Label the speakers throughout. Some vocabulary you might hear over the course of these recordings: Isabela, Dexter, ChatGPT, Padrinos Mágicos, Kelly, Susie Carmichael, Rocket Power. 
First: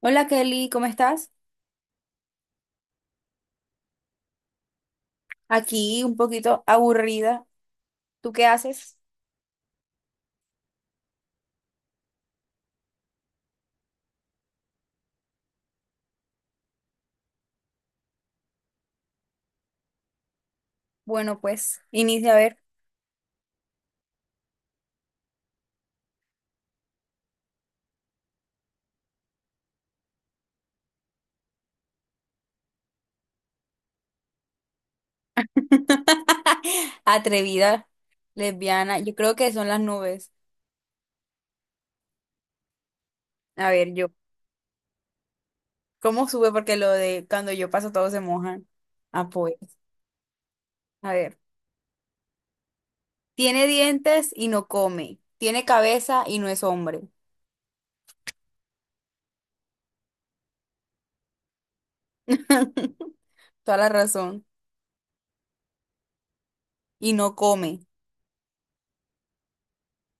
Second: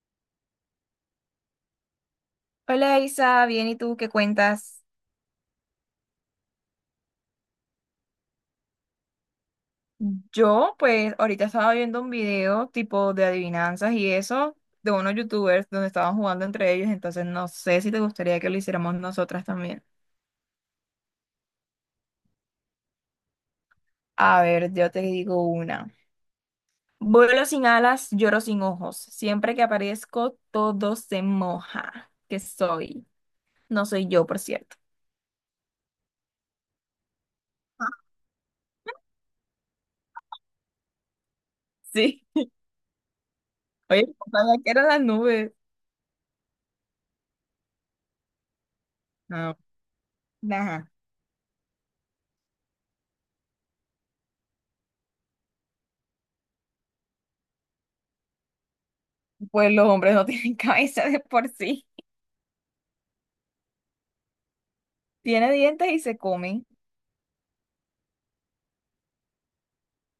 Speaker 1: Hola, Kelly, ¿cómo estás?
Speaker 2: Hola Isa, bien, ¿y tú qué cuentas?
Speaker 1: Aquí un poquito aburrida. ¿Tú qué haces?
Speaker 2: Yo, pues, ahorita estaba viendo un video tipo de adivinanzas y eso de unos youtubers donde estaban jugando entre ellos, entonces no sé si te gustaría que lo hiciéramos nosotras también.
Speaker 1: Bueno, pues inicia a ver.
Speaker 2: A ver, yo te digo una. Vuelo sin alas, lloro sin ojos. Siempre que aparezco, todo se moja. ¿Qué soy? No soy yo, por cierto.
Speaker 1: Atrevida, lesbiana, yo creo que son las nubes.
Speaker 2: Sí.
Speaker 1: A ver,
Speaker 2: Oye,
Speaker 1: yo,
Speaker 2: ojalá que eran las nubes.
Speaker 1: ¿cómo sube? Porque lo de cuando yo paso todos se mojan. Ah, pues,
Speaker 2: No. Ajá.
Speaker 1: a ver. Tiene dientes y no come. Tiene cabeza y no es hombre.
Speaker 2: Pues los hombres no tienen cabeza de por sí.
Speaker 1: Toda la razón.
Speaker 2: Tiene dientes y se come
Speaker 1: Y no come.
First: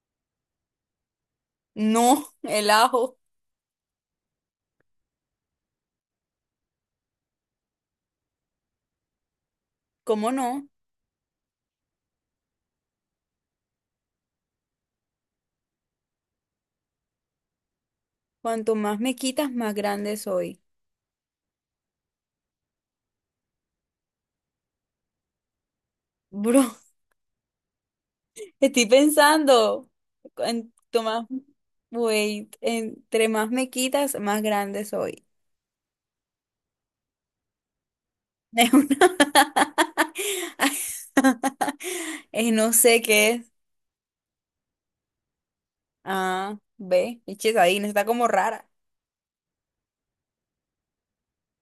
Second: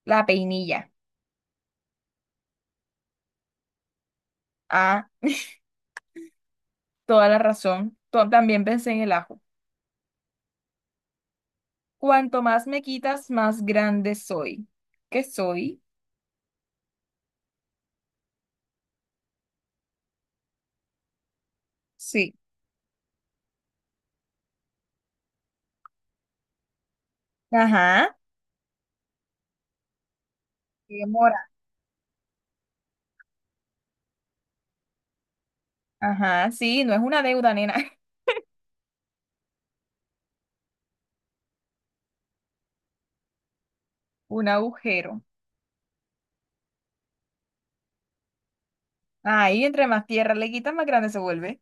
Speaker 2: la peinilla.
Speaker 1: No, el ajo.
Speaker 2: Ah, toda la razón. También pensé en el ajo.
Speaker 1: ¿Cómo no?
Speaker 2: Cuanto más me quitas, más grande soy. ¿Qué soy?
Speaker 1: Cuanto más me quitas, más grande soy.
Speaker 2: Sí.
Speaker 1: Bro.
Speaker 2: Ajá.
Speaker 1: Estoy pensando, en, tomar
Speaker 2: Demora.
Speaker 1: entre más me quitas, más grande soy.
Speaker 2: Ajá, sí, no es una deuda, nena.
Speaker 1: Es una- no sé qué es.
Speaker 2: Un agujero.
Speaker 1: Ah, ve, eches ahí, no está como rara.
Speaker 2: Ahí, entre más tierra le quitas, más grande se vuelve.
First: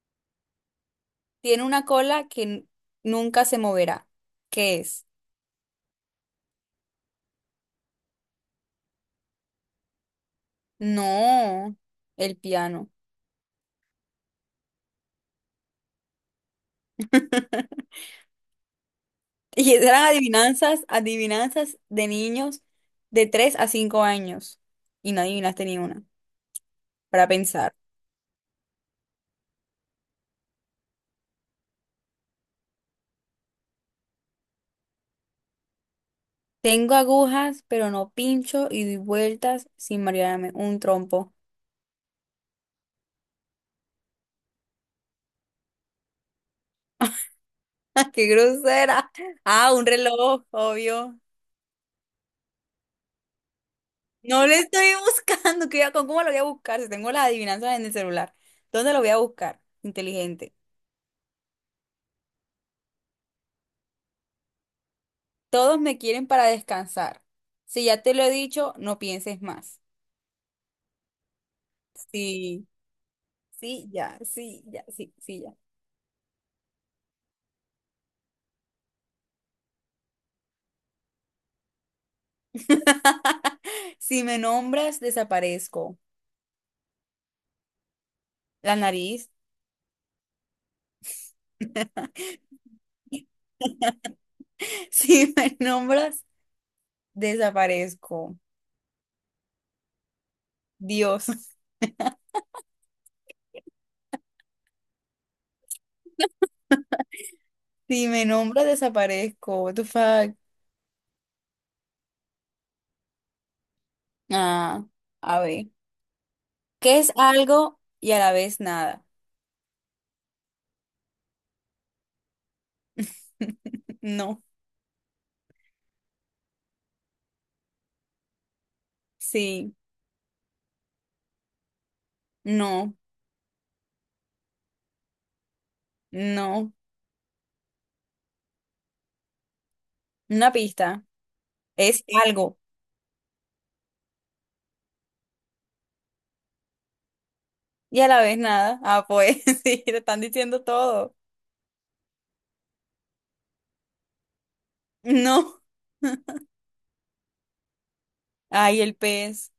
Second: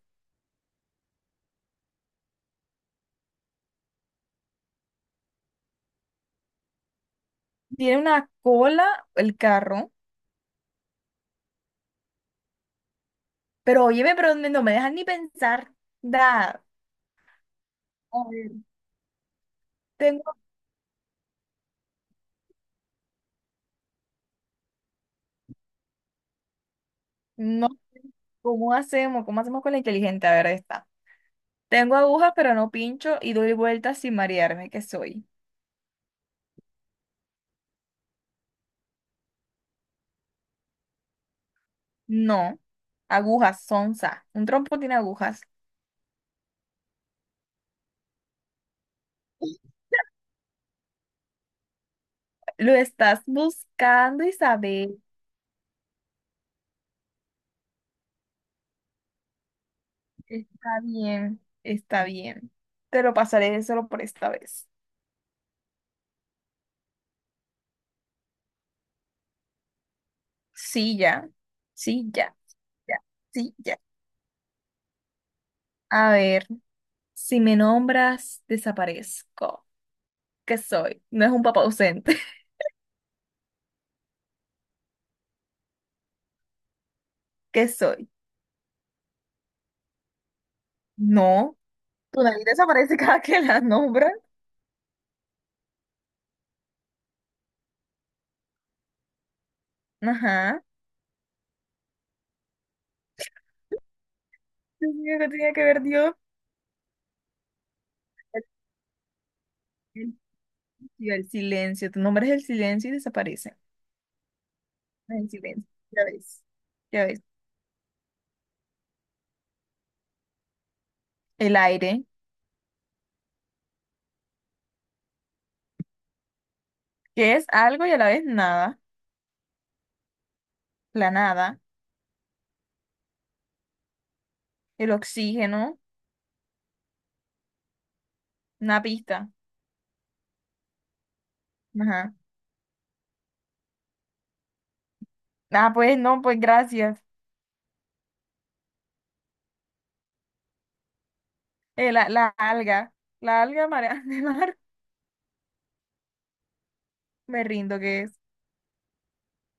Speaker 1: Tiene una cola que nunca se moverá. ¿Qué es?
Speaker 2: Tiene una cola el carro.
Speaker 1: No, el piano.
Speaker 2: Pero óyeme, pero no me dejan ni pensar. Da. A ver,
Speaker 1: Y eran
Speaker 2: tengo.
Speaker 1: adivinanzas, adivinanzas de niños de 3 a 5 años. Y no adivinaste ni una, para
Speaker 2: No,
Speaker 1: pensar.
Speaker 2: ¿cómo hacemos? ¿Cómo hacemos con la inteligente? A ver, está. Tengo agujas, pero no pincho y doy vueltas sin marearme, ¿qué soy?
Speaker 1: Tengo agujas, pero no pincho y doy vueltas sin marearme. Un trompo.
Speaker 2: No. Agujas, sonza. Un trompo tiene agujas.
Speaker 1: ¡Qué grosera! Ah, un reloj, obvio.
Speaker 2: Lo estás buscando,
Speaker 1: No lo estoy
Speaker 2: Isabel.
Speaker 1: buscando. ¿Qué- con ¿Cómo lo voy a buscar? Si tengo las adivinanzas en el celular. ¿Dónde lo voy a buscar? Inteligente.
Speaker 2: Está bien, está bien. Te lo pasaré solo por esta vez.
Speaker 1: Todos me quieren para descansar. Si ya te lo he dicho, no pienses más.
Speaker 2: Sí, ya. Sí, ya.
Speaker 1: Sí,
Speaker 2: Ya. Sí, ya.
Speaker 1: sí, ya, sí, ya, sí, sí, ya.
Speaker 2: A ver, si me nombras, desaparezco. ¿Qué soy? No es un papá ausente.
Speaker 1: Si me nombras, desaparezco.
Speaker 2: ¿Qué soy?
Speaker 1: La nariz.
Speaker 2: No. ¿Tu nariz desaparece cada que la nombras?
Speaker 1: Si me nombras, desaparezco.
Speaker 2: Ajá.
Speaker 1: Dios,
Speaker 2: Dios mío, ¿qué tenía que ver Dios?
Speaker 1: si me nombra desaparezco. What the
Speaker 2: El,
Speaker 1: fuck?
Speaker 2: sí, el silencio, tú nombras el silencio y desaparece.
Speaker 1: Ah,
Speaker 2: Ah, el
Speaker 1: a
Speaker 2: silencio,
Speaker 1: ver.
Speaker 2: ya ves,
Speaker 1: ¿Qué
Speaker 2: ya
Speaker 1: es
Speaker 2: ves.
Speaker 1: algo y a la vez nada?
Speaker 2: El aire,
Speaker 1: No,
Speaker 2: que es algo y a la vez nada,
Speaker 1: sí,
Speaker 2: la nada.
Speaker 1: no,
Speaker 2: El oxígeno,
Speaker 1: no.
Speaker 2: una pista.
Speaker 1: Una pista. Es
Speaker 2: Ajá.
Speaker 1: algo
Speaker 2: Ah, pues no, pues gracias.
Speaker 1: y a la vez nada. Ah, pues sí, te están diciendo todo.
Speaker 2: Eh, la, la alga, la alga marea de mar,
Speaker 1: No.
Speaker 2: me rindo, ¿que es?
Speaker 1: Ay, el pez.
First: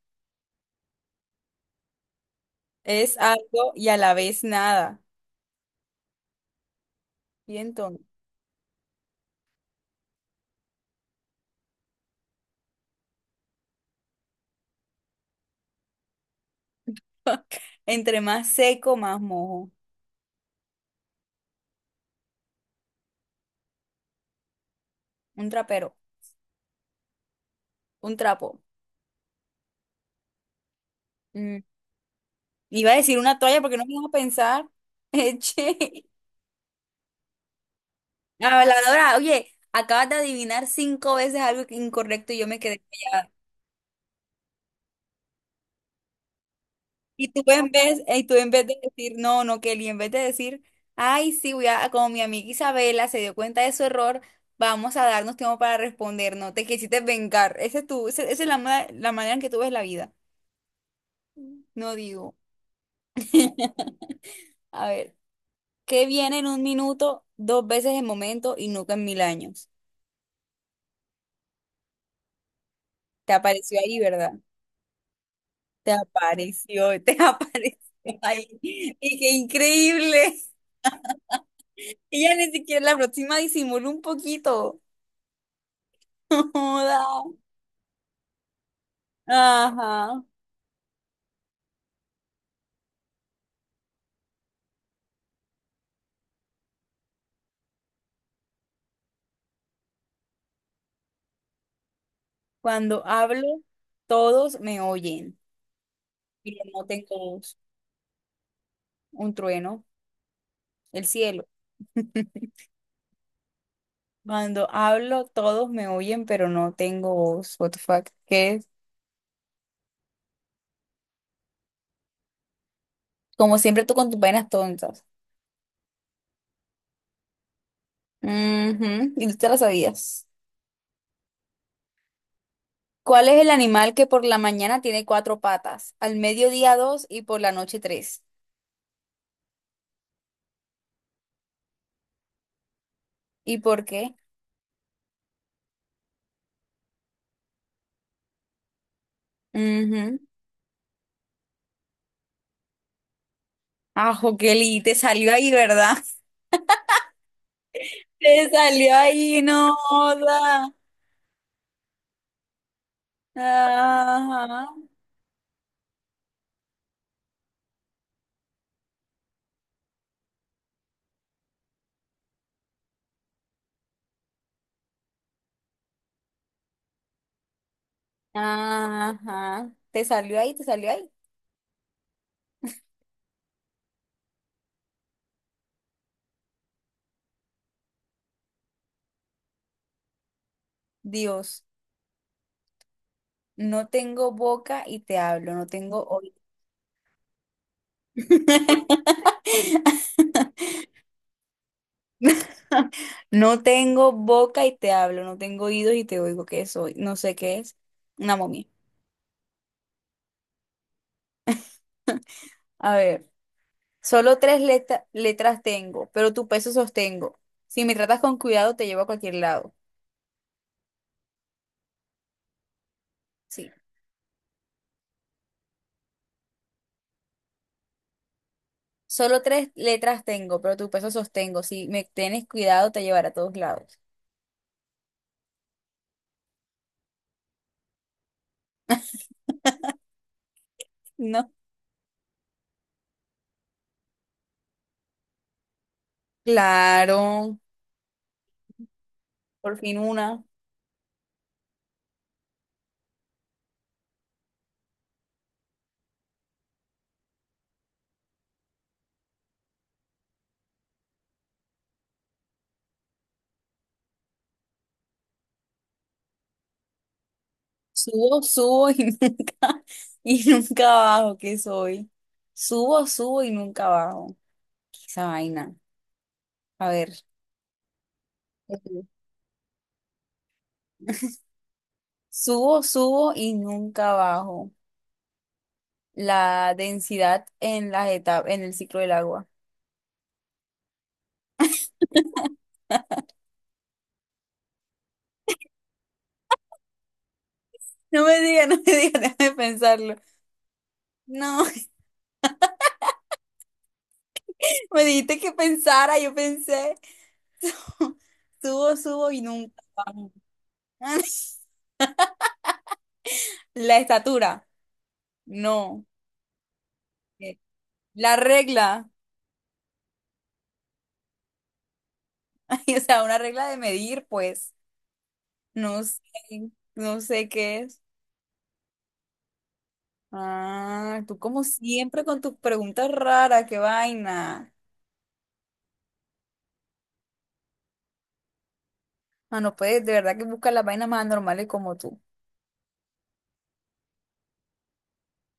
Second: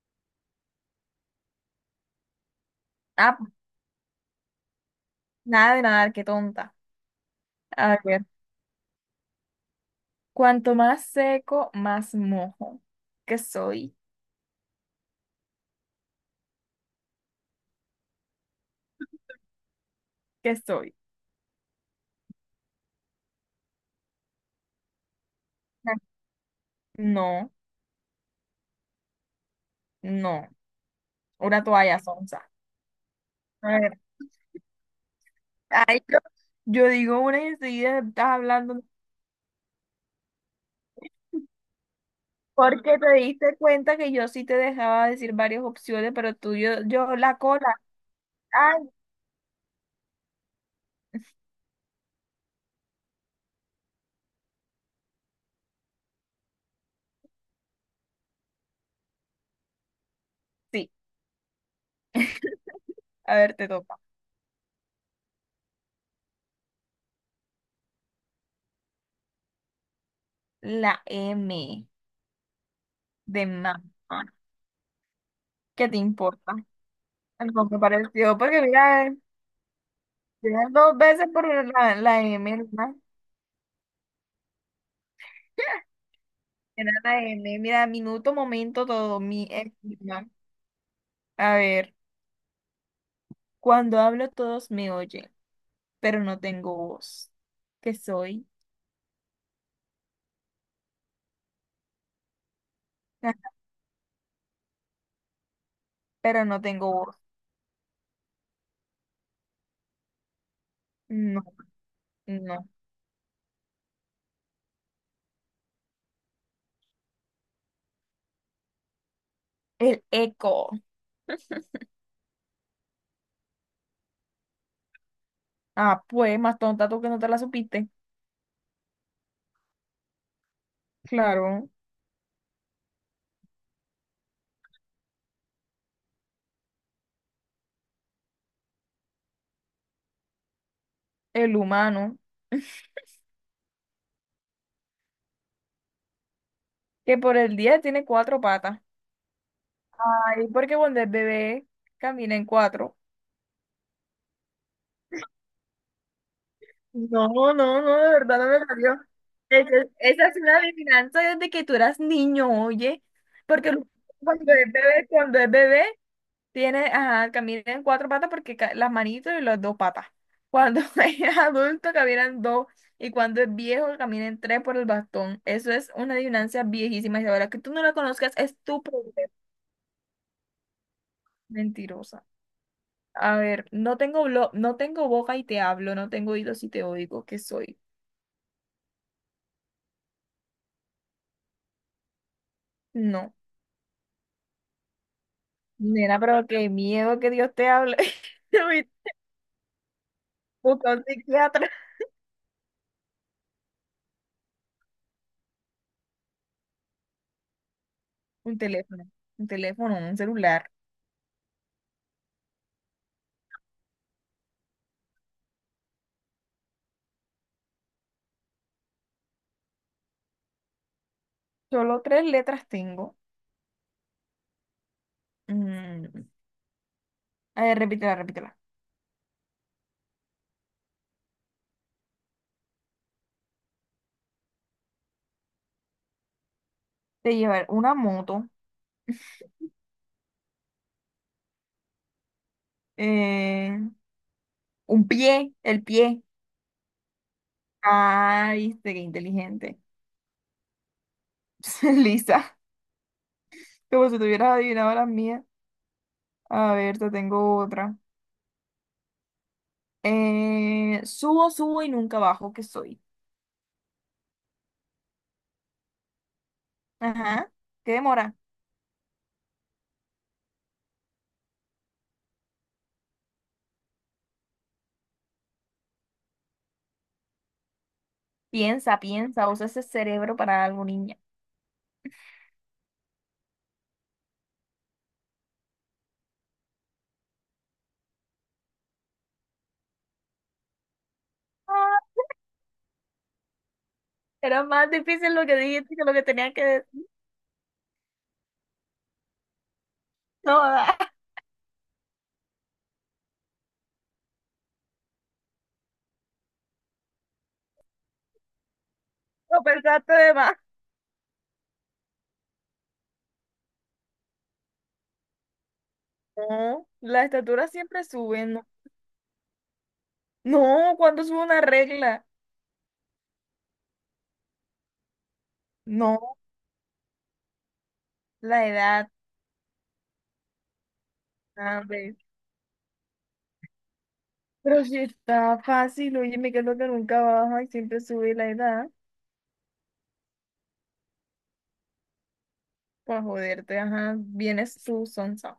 Speaker 1: Es
Speaker 2: Ah,
Speaker 1: algo y a la vez nada.
Speaker 2: nada de nadar, qué tonta.
Speaker 1: Y
Speaker 2: A
Speaker 1: entonces,
Speaker 2: ver, cuanto más seco, más mojo. ¿Qué soy?
Speaker 1: entre más seco, más mojo.
Speaker 2: ¿Qué soy?
Speaker 1: Un trapero,
Speaker 2: Ah, no,
Speaker 1: un trapo.
Speaker 2: no.
Speaker 1: Mm,
Speaker 2: Una toalla sonsa.
Speaker 1: Iba a decir una toalla porque no me iba a pensar. Eche.
Speaker 2: Ay, yo digo una y enseguida estás
Speaker 1: La
Speaker 2: hablando.
Speaker 1: lavadora, oye, acabas de adivinar cinco veces algo que- incorrecto y yo me quedé
Speaker 2: Porque te
Speaker 1: callada.
Speaker 2: diste cuenta que yo sí te dejaba decir varias opciones, pero tú, yo
Speaker 1: Y
Speaker 2: la
Speaker 1: tú
Speaker 2: cola.
Speaker 1: en vez, y tú en vez de
Speaker 2: Ay,
Speaker 1: decir, no, no, Kelly, en vez de decir, ay, sí, voy a, como mi amiga Isabela se dio cuenta de su error, vamos a darnos tiempo para responder, no te quisiste vengar. Ese es tu, ese- esa es la manera en que tú ves la vida.
Speaker 2: sí.
Speaker 1: No digo.
Speaker 2: A ver, te toca.
Speaker 1: A ver, ¿qué viene en un minuto, dos veces en momento y nunca en mil años?
Speaker 2: La M
Speaker 1: Te
Speaker 2: de
Speaker 1: apareció
Speaker 2: mamá.
Speaker 1: ahí, ¿verdad?
Speaker 2: ¿Qué
Speaker 1: Te
Speaker 2: te importa?
Speaker 1: apareció, te
Speaker 2: Algo
Speaker 1: apareció
Speaker 2: que pareció,
Speaker 1: ahí.
Speaker 2: porque mira,
Speaker 1: Y qué increíble.
Speaker 2: mira, dos veces por la
Speaker 1: Ella ni
Speaker 2: M,
Speaker 1: siquiera
Speaker 2: ¿verdad?
Speaker 1: la próxima disimuló un poquito.
Speaker 2: Era
Speaker 1: Joda.
Speaker 2: la M. Mira, minuto, momento, todo. Mi ex,
Speaker 1: Ajá.
Speaker 2: ¿verdad? A ver, cuando hablo todos me oyen, pero no tengo voz. ¿Qué soy?
Speaker 1: Cuando hablo, todos me oyen.
Speaker 2: Pero
Speaker 1: Y
Speaker 2: no
Speaker 1: no
Speaker 2: tengo voz.
Speaker 1: tengo voz. Un trueno, el
Speaker 2: No,
Speaker 1: cielo.
Speaker 2: no.
Speaker 1: Cuando hablo, todos me oyen, pero no tengo voz. What the fuck? ¿Qué es?
Speaker 2: El eco.
Speaker 1: Como siempre tú con tus vainas tontas.
Speaker 2: Ah, pues, más tonta tú que no te la supiste.
Speaker 1: Ujú, y tú te las sabías.
Speaker 2: Claro,
Speaker 1: ¿Cuál es el animal que por la mañana tiene cuatro patas, al mediodía dos y por la noche tres?
Speaker 2: el humano,
Speaker 1: ¿Y por qué?
Speaker 2: que por el día tiene cuatro patas.
Speaker 1: Ujú.
Speaker 2: Ay, porque cuando es bebé camina en cuatro.
Speaker 1: Ajo, Kelly, te salió ahí, ¿verdad?
Speaker 2: No, no, no, de verdad
Speaker 1: Te
Speaker 2: no me
Speaker 1: salió
Speaker 2: salió.
Speaker 1: ahí, no.
Speaker 2: Esa es una
Speaker 1: Joda.
Speaker 2: adivinanza desde que tú eras niño, oye. Porque
Speaker 1: Ajá.
Speaker 2: cuando es bebé, tiene, ajá, camina en cuatro patas porque las manitos y las dos patas. Cuando es adulto caminan dos y cuando es viejo camina en tres por el bastón. Eso es una adivinanza viejísima y ahora que tú no la conozcas es tu problema.
Speaker 1: Ajá. Te salió ahí, te salió ahí.
Speaker 2: Mentirosa. A ver, no tengo boca y te hablo, no tengo oídos y te oigo, ¿qué soy?
Speaker 1: Dios,
Speaker 2: No.
Speaker 1: no tengo boca y te hablo, no tengo
Speaker 2: Nena,
Speaker 1: oído.
Speaker 2: pero qué miedo que Dios te hable. Uy, busca un psiquiatra.
Speaker 1: No tengo boca y te hablo, no tengo oídos y te oigo. ¿Qué soy? No sé qué es. Una
Speaker 2: Un
Speaker 1: momia.
Speaker 2: teléfono, un teléfono, un celular.
Speaker 1: A ver, solo tres letras tengo, pero tu peso sostengo. Si me tratas con cuidado, te llevo a cualquier lado.
Speaker 2: Solo tres letras tengo.
Speaker 1: Sí.
Speaker 2: Mm, a ver, repítela, repítela.
Speaker 1: Solo tres letras tengo, pero tu peso sostengo. Si me tienes cuidado, te llevaré a todos lados.
Speaker 2: De llevar una moto,
Speaker 1: No.
Speaker 2: eh, un pie, el pie.
Speaker 1: Claro,
Speaker 2: Ah, viste, qué
Speaker 1: por
Speaker 2: inteligente.
Speaker 1: fin una.
Speaker 2: Lisa, como si tuvieras adivinado las mías. A ver, te tengo otra. Subo, subo y nunca bajo, ¿que soy? Ajá, ¿qué demora?
Speaker 1: Subo, subo y nunca, y nunca bajo, ¿qué soy? Subo, subo y nunca bajo. ¿Qué es esa vaina? A ver.
Speaker 2: Piensa,
Speaker 1: Ujú.
Speaker 2: piensa, usa ese cerebro para algo, niña.
Speaker 1: Subo, subo y nunca bajo. La densidad en las etapas, en el ciclo del agua.
Speaker 2: Ah, era más difícil lo que dijiste que lo que tenía que decir.
Speaker 1: No me digas, no me digas, déjame pensarlo.
Speaker 2: No, ah,
Speaker 1: No, me dijiste que pensara, yo pensé. Subo, subo y
Speaker 2: lo
Speaker 1: nunca
Speaker 2: pensaste
Speaker 1: bajo.
Speaker 2: de más.
Speaker 1: La estatura, no.
Speaker 2: No, la
Speaker 1: Eh,
Speaker 2: estatura siempre
Speaker 1: la
Speaker 2: sube, ¿no?
Speaker 1: regla,
Speaker 2: No, ¿cuándo sube una regla?
Speaker 1: ay, o sea, una regla de medir, pues, no sé,
Speaker 2: No,
Speaker 1: no sé qué es.
Speaker 2: la edad,
Speaker 1: Ah, tú como
Speaker 2: hombre.
Speaker 1: siempre con tus preguntas raras, qué vaina.
Speaker 2: Pero si está fácil, óyeme, que es lo que nunca baja y siempre sube la edad.
Speaker 1: Ah, no puedes, de verdad que buscas las vainas más anormales como tú.
Speaker 2: Pues joderte, ajá, vienes tú, sonsa.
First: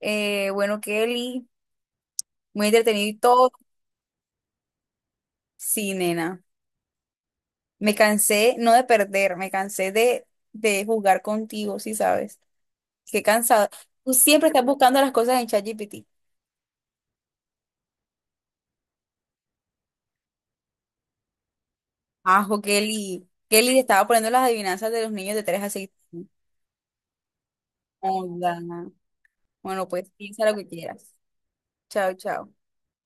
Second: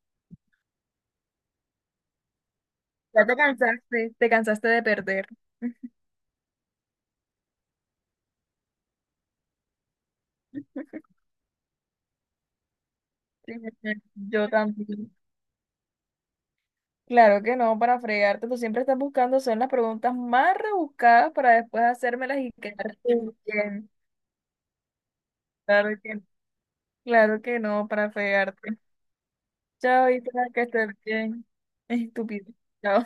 Speaker 1: Bueno, Kelly, muy entretenido y
Speaker 2: Ya
Speaker 1: todo.
Speaker 2: te cansaste de perder.
Speaker 1: Sí, nena. Me cansé, no de perder, me cansé de jugar contigo, sí sabes. Qué cansado. Tú siempre
Speaker 2: Yo
Speaker 1: estás buscando las
Speaker 2: también.
Speaker 1: cosas en ChatGPT.
Speaker 2: Claro que no, para fregarte, tú siempre estás buscando, son las preguntas más rebuscadas para después hacérmelas y
Speaker 1: Ajo,
Speaker 2: quedarte
Speaker 1: Kelly. Kelly le
Speaker 2: bien.
Speaker 1: estaba poniendo las adivinanzas de los niños de 3 a seis.
Speaker 2: Claro que, claro que no, para fregarte.
Speaker 1: Hola. Bueno,
Speaker 2: Chao,
Speaker 1: pues
Speaker 2: y
Speaker 1: piensa lo
Speaker 2: que
Speaker 1: que
Speaker 2: estés
Speaker 1: quieras.
Speaker 2: bien.
Speaker 1: Chao, chao.
Speaker 2: Estúpido. Chao.